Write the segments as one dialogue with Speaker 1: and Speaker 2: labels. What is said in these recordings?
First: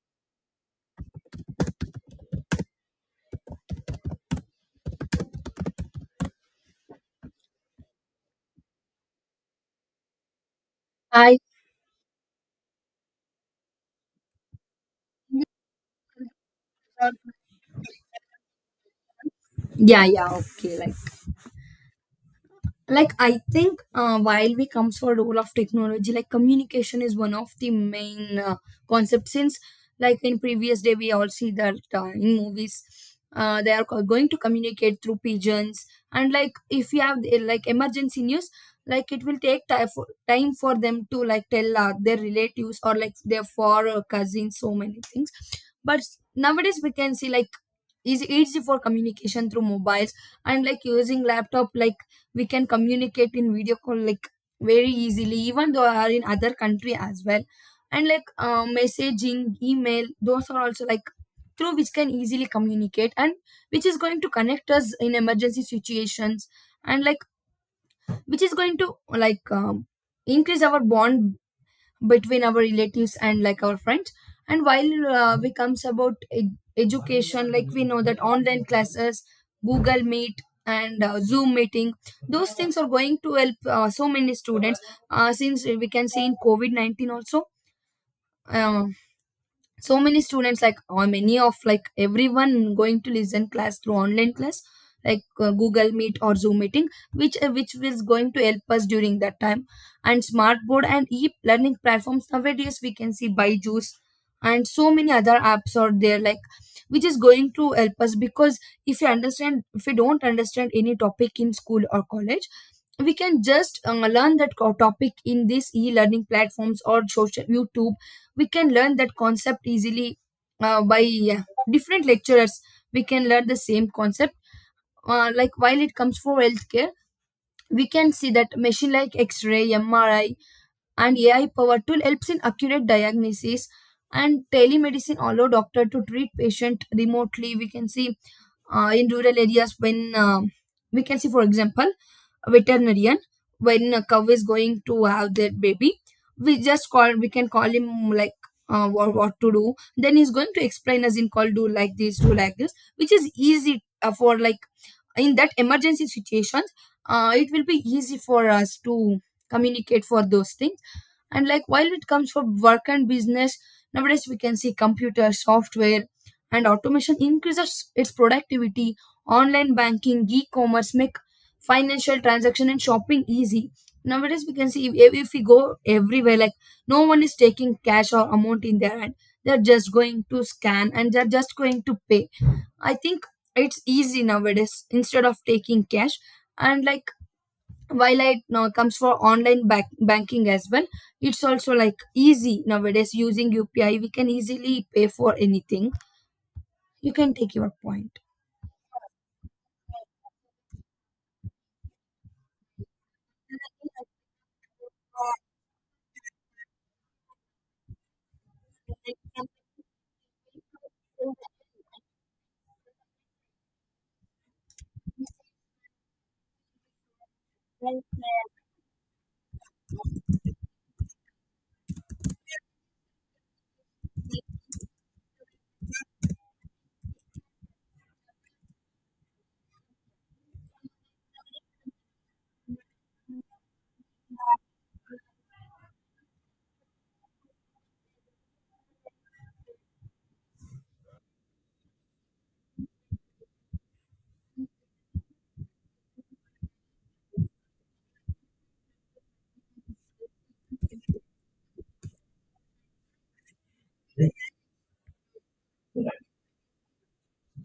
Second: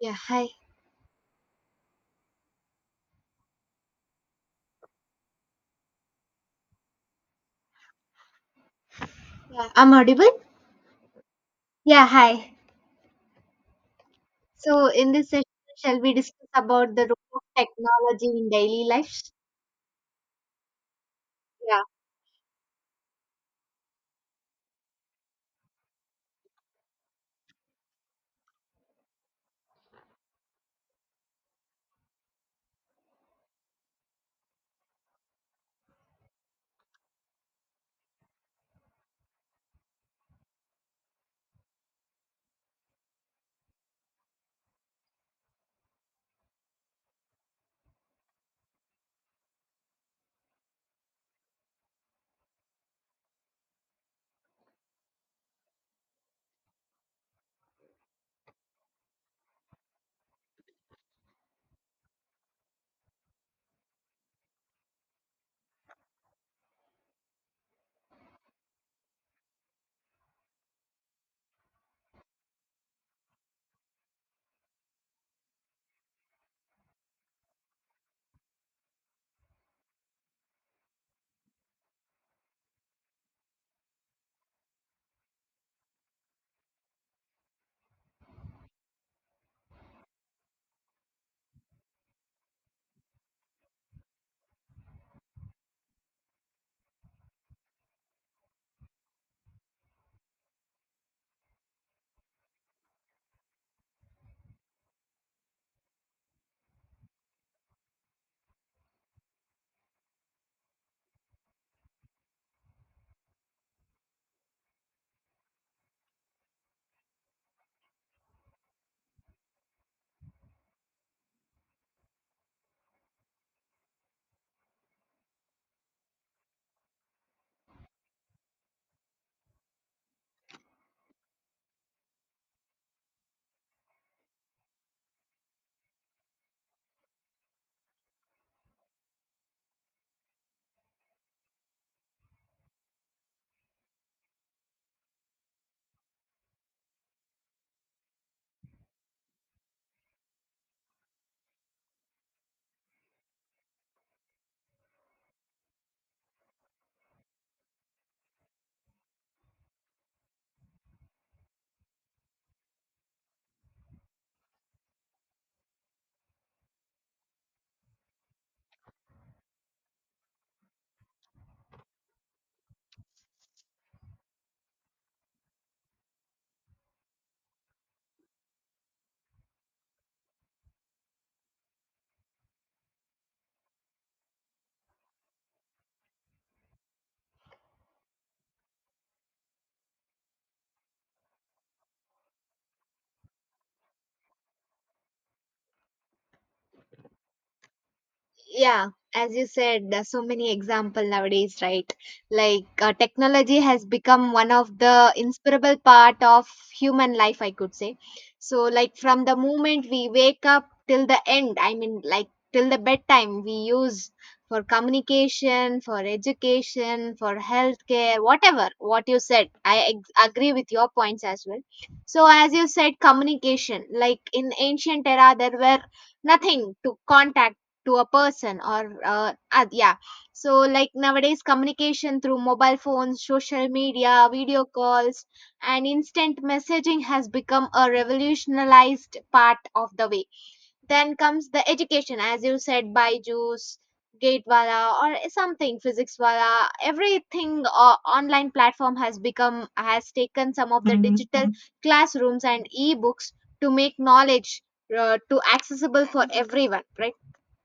Speaker 1: Yeah, hi. Yeah, I'm audible.
Speaker 2: I
Speaker 1: Yeah, hi. So in this session, shall we discuss about the role of technology in daily life?
Speaker 2: Yeah, yeah, okay, like
Speaker 1: Yeah.
Speaker 2: like I think, while we comes for role of technology, like communication is one of the main concepts. Since like in previous day we all see that, in movies, they are going to communicate through pigeons. And like if you have, like emergency news, like it will take time for them to like tell, their relatives or like their four, cousins, so many things. But nowadays we can see like is easy for communication through mobiles, and like using laptop, like we can communicate in video call, like very easily even though are in other country as well. And like messaging, email, those are also like through which can easily communicate, and which is going to connect us in emergency situations. And like which is going to like, increase our bond between our relatives and like our friends. And while we comes about education, like we know that online classes, Google Meet, and Zoom meeting, those things are going to help so many students, since we can see in covid-19 also. uh, so many students like, or many of like everyone going to listen class through online class, like Google Meet or Zoom meeting, which is going to help us during that time. And smart board and e-learning platforms, nowadays we can see Byju's and so many other apps are there, like which is going to help us. Because if you understand, if you don't understand any topic in school or college, we can just learn that topic in these e-learning platforms or social YouTube. We can learn that concept easily, by uh, different lecturers we can learn the same concept. Like while it comes for healthcare, we can see that machine like x-ray, MRI, and AI power tool helps in accurate diagnosis, and telemedicine allow doctor to treat patient remotely. We can see, in rural areas when we can see for example veterinarian, when a cow is going to have their baby, we can call him, like what to do. Then he's going to explain us in call, do like this, do like this, which is easy, for like in that emergency situations. It will be easy for us to communicate for those things. And like while it comes for work and business, nowadays we can see computer software, and automation increases its productivity. Online banking, e-commerce make financial transaction and shopping easy. Nowadays we can see if we go everywhere, like no one is taking cash or amount in their hand, they're just going to scan and they're just going to pay. I think it's easy nowadays instead of taking cash. And like while it now comes for banking as well, it's also like easy. Nowadays, using UPI, we can easily pay for anything. You can take your point.
Speaker 1: Yeah, as you said, there's so many example nowadays, right? Like technology has become one of the inseparable part of human life, I could say. So like from the moment we wake up till the end, I mean, like till the bedtime, we use for communication, for education, for healthcare, whatever what you said. I agree with your points as well. So as you said, communication, like in ancient era, there were nothing to contact to a person or yeah. So like nowadays communication through mobile phones, social media, video calls and instant messaging has become a revolutionized part of the way. Then comes the education. As you said, byju's, gatewala or something, physics wala, everything. Online platform has become, has taken some of the digital classrooms and e-books to make knowledge to accessible for everyone, right?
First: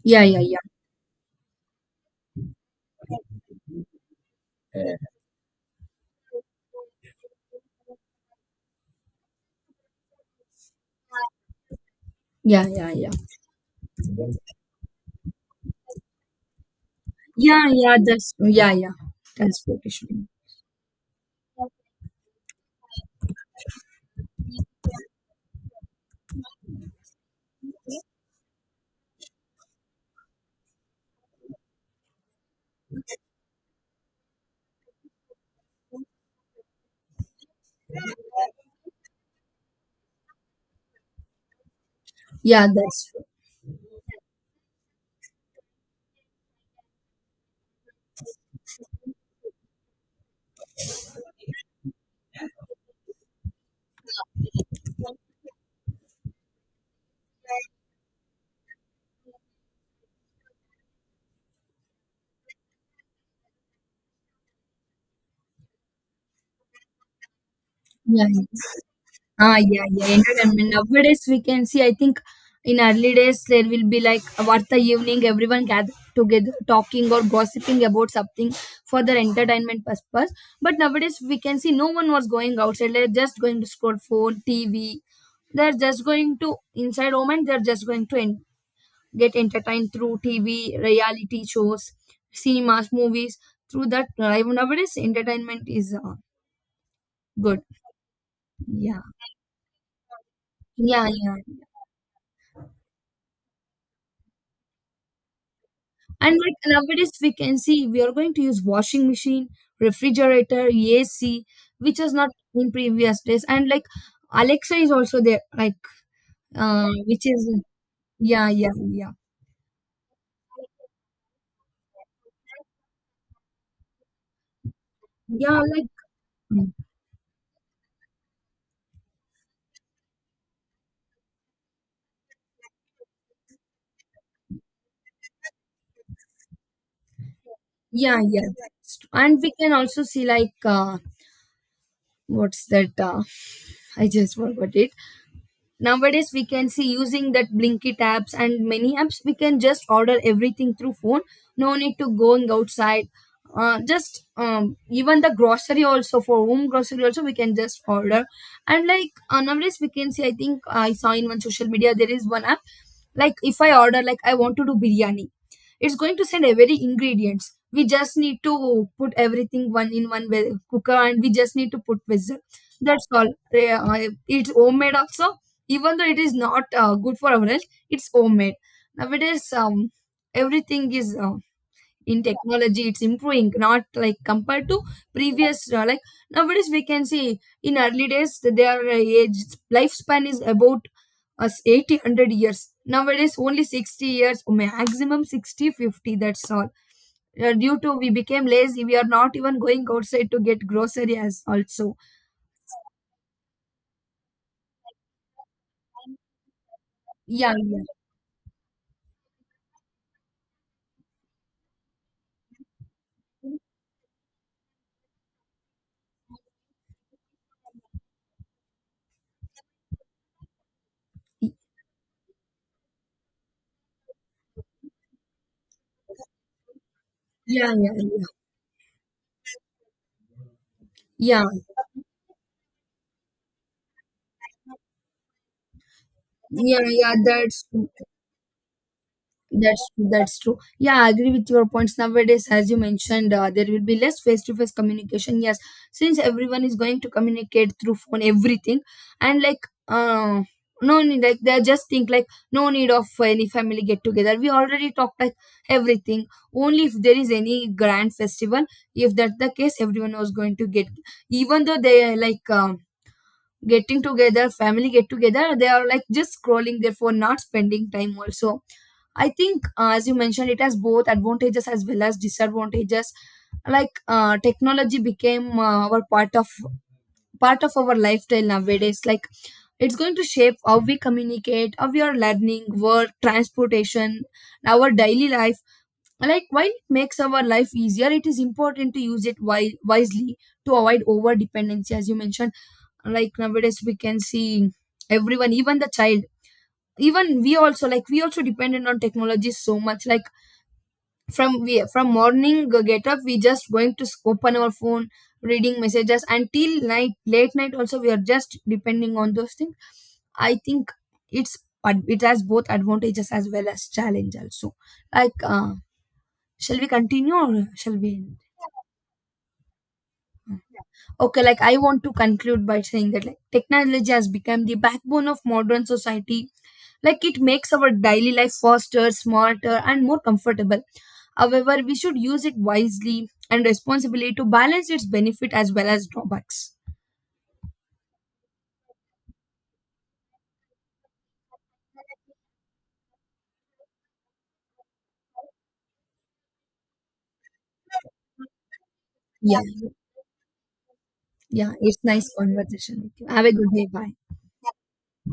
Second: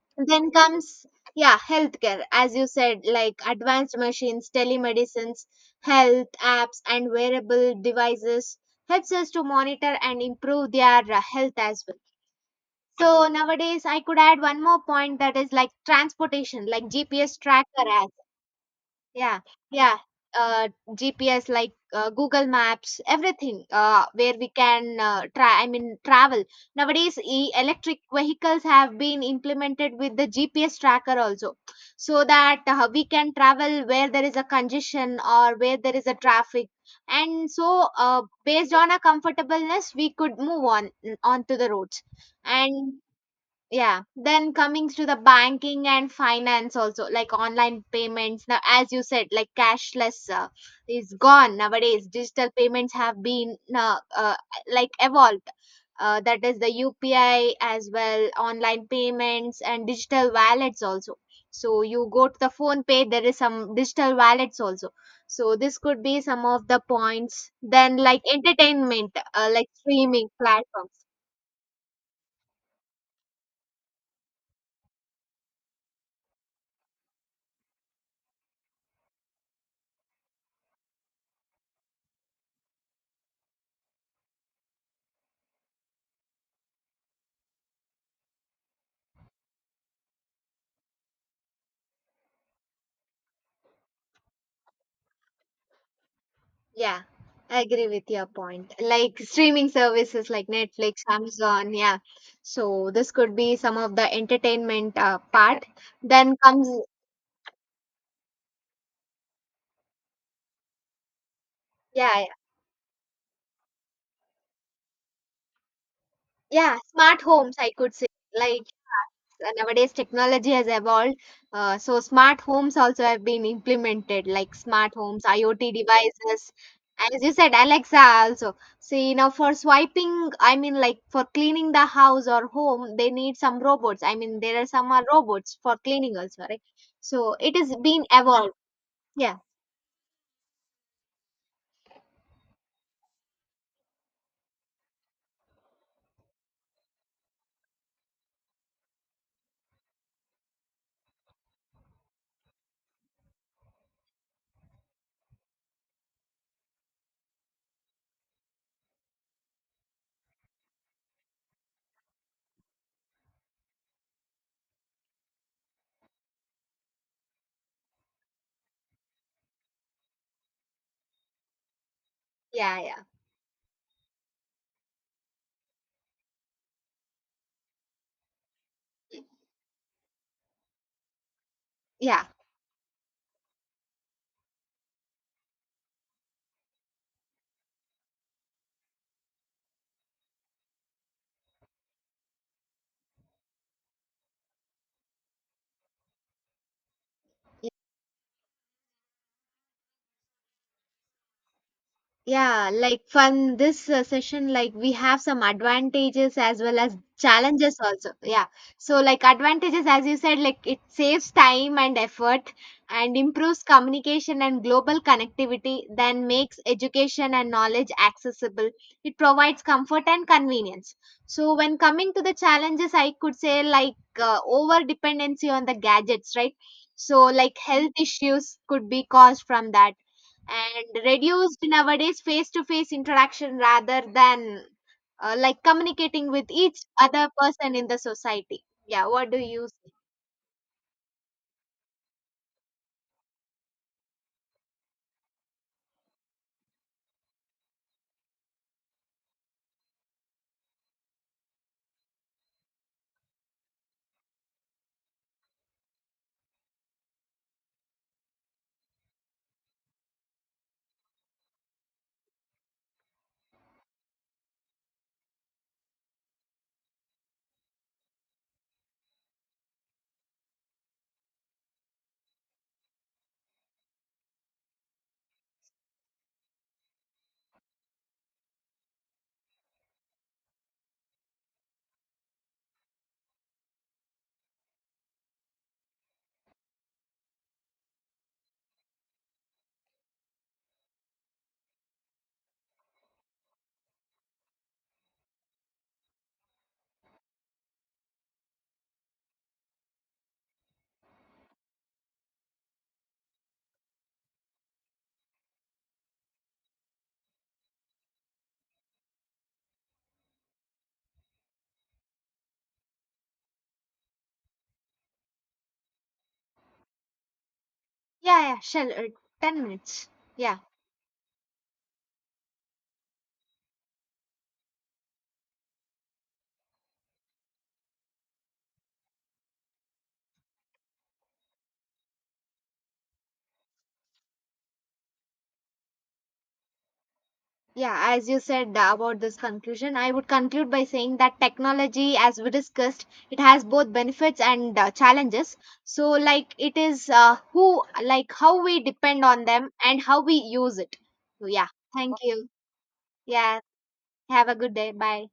Speaker 2: Yeah, yeah,
Speaker 1: Then
Speaker 2: yeah,
Speaker 1: comes, yeah, healthcare, as you said, like advanced machines, telemedicines, health apps, and wearable devices helps us to monitor and improve their health as well.
Speaker 2: yeah, yeah, yeah,
Speaker 1: So nowadays, I could add one more point, that is like transportation, like GPS tracker
Speaker 2: yeah, yeah,
Speaker 1: apps.
Speaker 2: that's yeah, yeah,
Speaker 1: Yeah,
Speaker 2: that's what it
Speaker 1: yeah.
Speaker 2: should be.
Speaker 1: GPS like Google Maps, everything. Where we can try, I mean, travel nowadays. Electric vehicles have been implemented with the GPS tracker also, so that we can travel where there is a congestion or where there is a traffic. And so, based on a comfortableness, we could move on onto the roads.
Speaker 2: Yeah,
Speaker 1: And
Speaker 2: that's true.
Speaker 1: yeah, then coming to the banking and finance also, like online payments now, as you said, like cashless is gone nowadays. Digital payments have been like evolved, that is the upi as well, online payments and digital wallets also. So you go to the phone pay, there is some digital wallets also. So this could be some of the points. Then like
Speaker 2: Yeah.
Speaker 1: entertainment,
Speaker 2: Ah,
Speaker 1: like
Speaker 2: yeah, yeah,
Speaker 1: streaming
Speaker 2: entertainment.
Speaker 1: platform.
Speaker 2: Nowadays, we can see, I think in early days, there will be like what the evening, everyone gather together talking or gossiping about something for their entertainment purpose. But nowadays we can see no one was going outside, they're just going to scroll phone, TV. They're just going to inside home and they're just going to get entertained through TV, reality shows, cinemas, movies. Through that, nowadays entertainment is
Speaker 1: Yeah,
Speaker 2: good.
Speaker 1: I agree with your point.
Speaker 2: Yeah,
Speaker 1: Like streaming services like Netflix,
Speaker 2: yeah, yeah.
Speaker 1: Amazon, yeah. So this could be some of the entertainment part. Then
Speaker 2: And like
Speaker 1: comes,
Speaker 2: nowadays we can see we are going to use washing machine, refrigerator, AC, which
Speaker 1: yeah,
Speaker 2: was
Speaker 1: yeah,
Speaker 2: not in previous days. And like Alexa is also there, like
Speaker 1: yeah,
Speaker 2: which
Speaker 1: smart homes,
Speaker 2: is
Speaker 1: I could say.
Speaker 2: yeah,
Speaker 1: Like
Speaker 2: yeah, yeah,
Speaker 1: nowadays technology has evolved. So smart homes also have been implemented, like smart homes,
Speaker 2: yeah,
Speaker 1: IoT
Speaker 2: like
Speaker 1: devices,
Speaker 2: mm,
Speaker 1: and as you said, Alexa also. See, now for swiping, I mean, like for cleaning the house or home, they need some robots. I mean, there are some are robots for cleaning also, right? So it is being
Speaker 2: yeah, yeah.
Speaker 1: evolved. Yeah,
Speaker 2: And we can also see like what's that? I just forgot it. Nowadays we can see using that Blinkit apps and many apps, we can just order everything through phone. No need to going outside, just even the grocery also, for home grocery also, we can just order. And like nowadays we can see, I think I saw in one social media there is one app. Like if I order, like I want to do biryani, it's going to send every ingredients, we just need to put everything one in cooker and we just need to put vessel,
Speaker 1: yeah, yeah,
Speaker 2: that's all. It's homemade also, even though it is not good for our health, it's homemade. Nowadays, everything is in
Speaker 1: yeah.
Speaker 2: technology, it's improving, not like compared to previous, like nowadays we can see, in early days that their age lifespan is about us 80, 100 years. Nowadays only 60 years maximum, 60, 50. That's all. Due to we became lazy, we are not even going outside to get grocery as also.
Speaker 1: Yeah, like from this session, like we have some advantages as well as
Speaker 2: Yeah,
Speaker 1: challenges
Speaker 2: yeah,
Speaker 1: also. Yeah. So like advantages, as you said, like it saves time and effort and improves communication and global connectivity, then makes education and knowledge accessible. It provides comfort and convenience. So when coming to the challenges, I could say, like over dependency on the gadgets, right? So like
Speaker 2: yeah, yeah,
Speaker 1: health
Speaker 2: yeah,
Speaker 1: issues could be caused from that, and
Speaker 2: yeah,
Speaker 1: reduced nowadays face to face interaction rather than like communicating with each
Speaker 2: yeah, yeah,
Speaker 1: other
Speaker 2: that's
Speaker 1: person
Speaker 2: true.
Speaker 1: in the society. Yeah, what do you
Speaker 2: That's
Speaker 1: say?
Speaker 2: that's true. Yeah, I agree with your points. Nowadays, as you mentioned, there will be less face-to-face communication. Yes, since everyone is going to communicate through phone, everything. And like, uh, no need, like they just think like no need of any family get together. We already talked, like everything. Only if there is any grand festival, if that's the case, everyone was going to get. Even though they are like. Getting together family get together, they are like just scrolling their phone, not spending time also. I think, as you mentioned, it has both advantages as well as disadvantages. Like technology became our part of our lifestyle nowadays. Like it's going to shape how we communicate, how we are learning, work, transportation, our daily life. Like while it makes our life easier, it is important to use it wisely to avoid over dependency, as you mentioned. Like nowadays we can see everyone, even the child, even we also, like we also dependent on technology so much. Like from we from morning get up, we just going to open our phone reading messages until night, late night also, we are just depending on those things. I think it's it has both advantages as well as challenge also. Like shall we continue or shall we end?
Speaker 1: Yeah, yeah, shall 10 minutes. Yeah.
Speaker 2: Yeah. Okay, like I want to conclude by saying that like technology has become the backbone of modern society. Like it makes our daily life faster, smarter, and more comfortable. However, we should use it wisely and responsibly to balance its benefit as well as drawbacks.
Speaker 1: Yeah, as you said about this conclusion, I would conclude by saying that technology, as we discussed, it has both benefits and challenges. So, like, it is who, like, how we depend on
Speaker 2: Yeah,
Speaker 1: them and how we use it. So, yeah,
Speaker 2: yeah, it's
Speaker 1: thank
Speaker 2: nice
Speaker 1: you.
Speaker 2: conversation with you. Have a
Speaker 1: Yeah,
Speaker 2: good day. Bye.
Speaker 1: have a good day. Bye.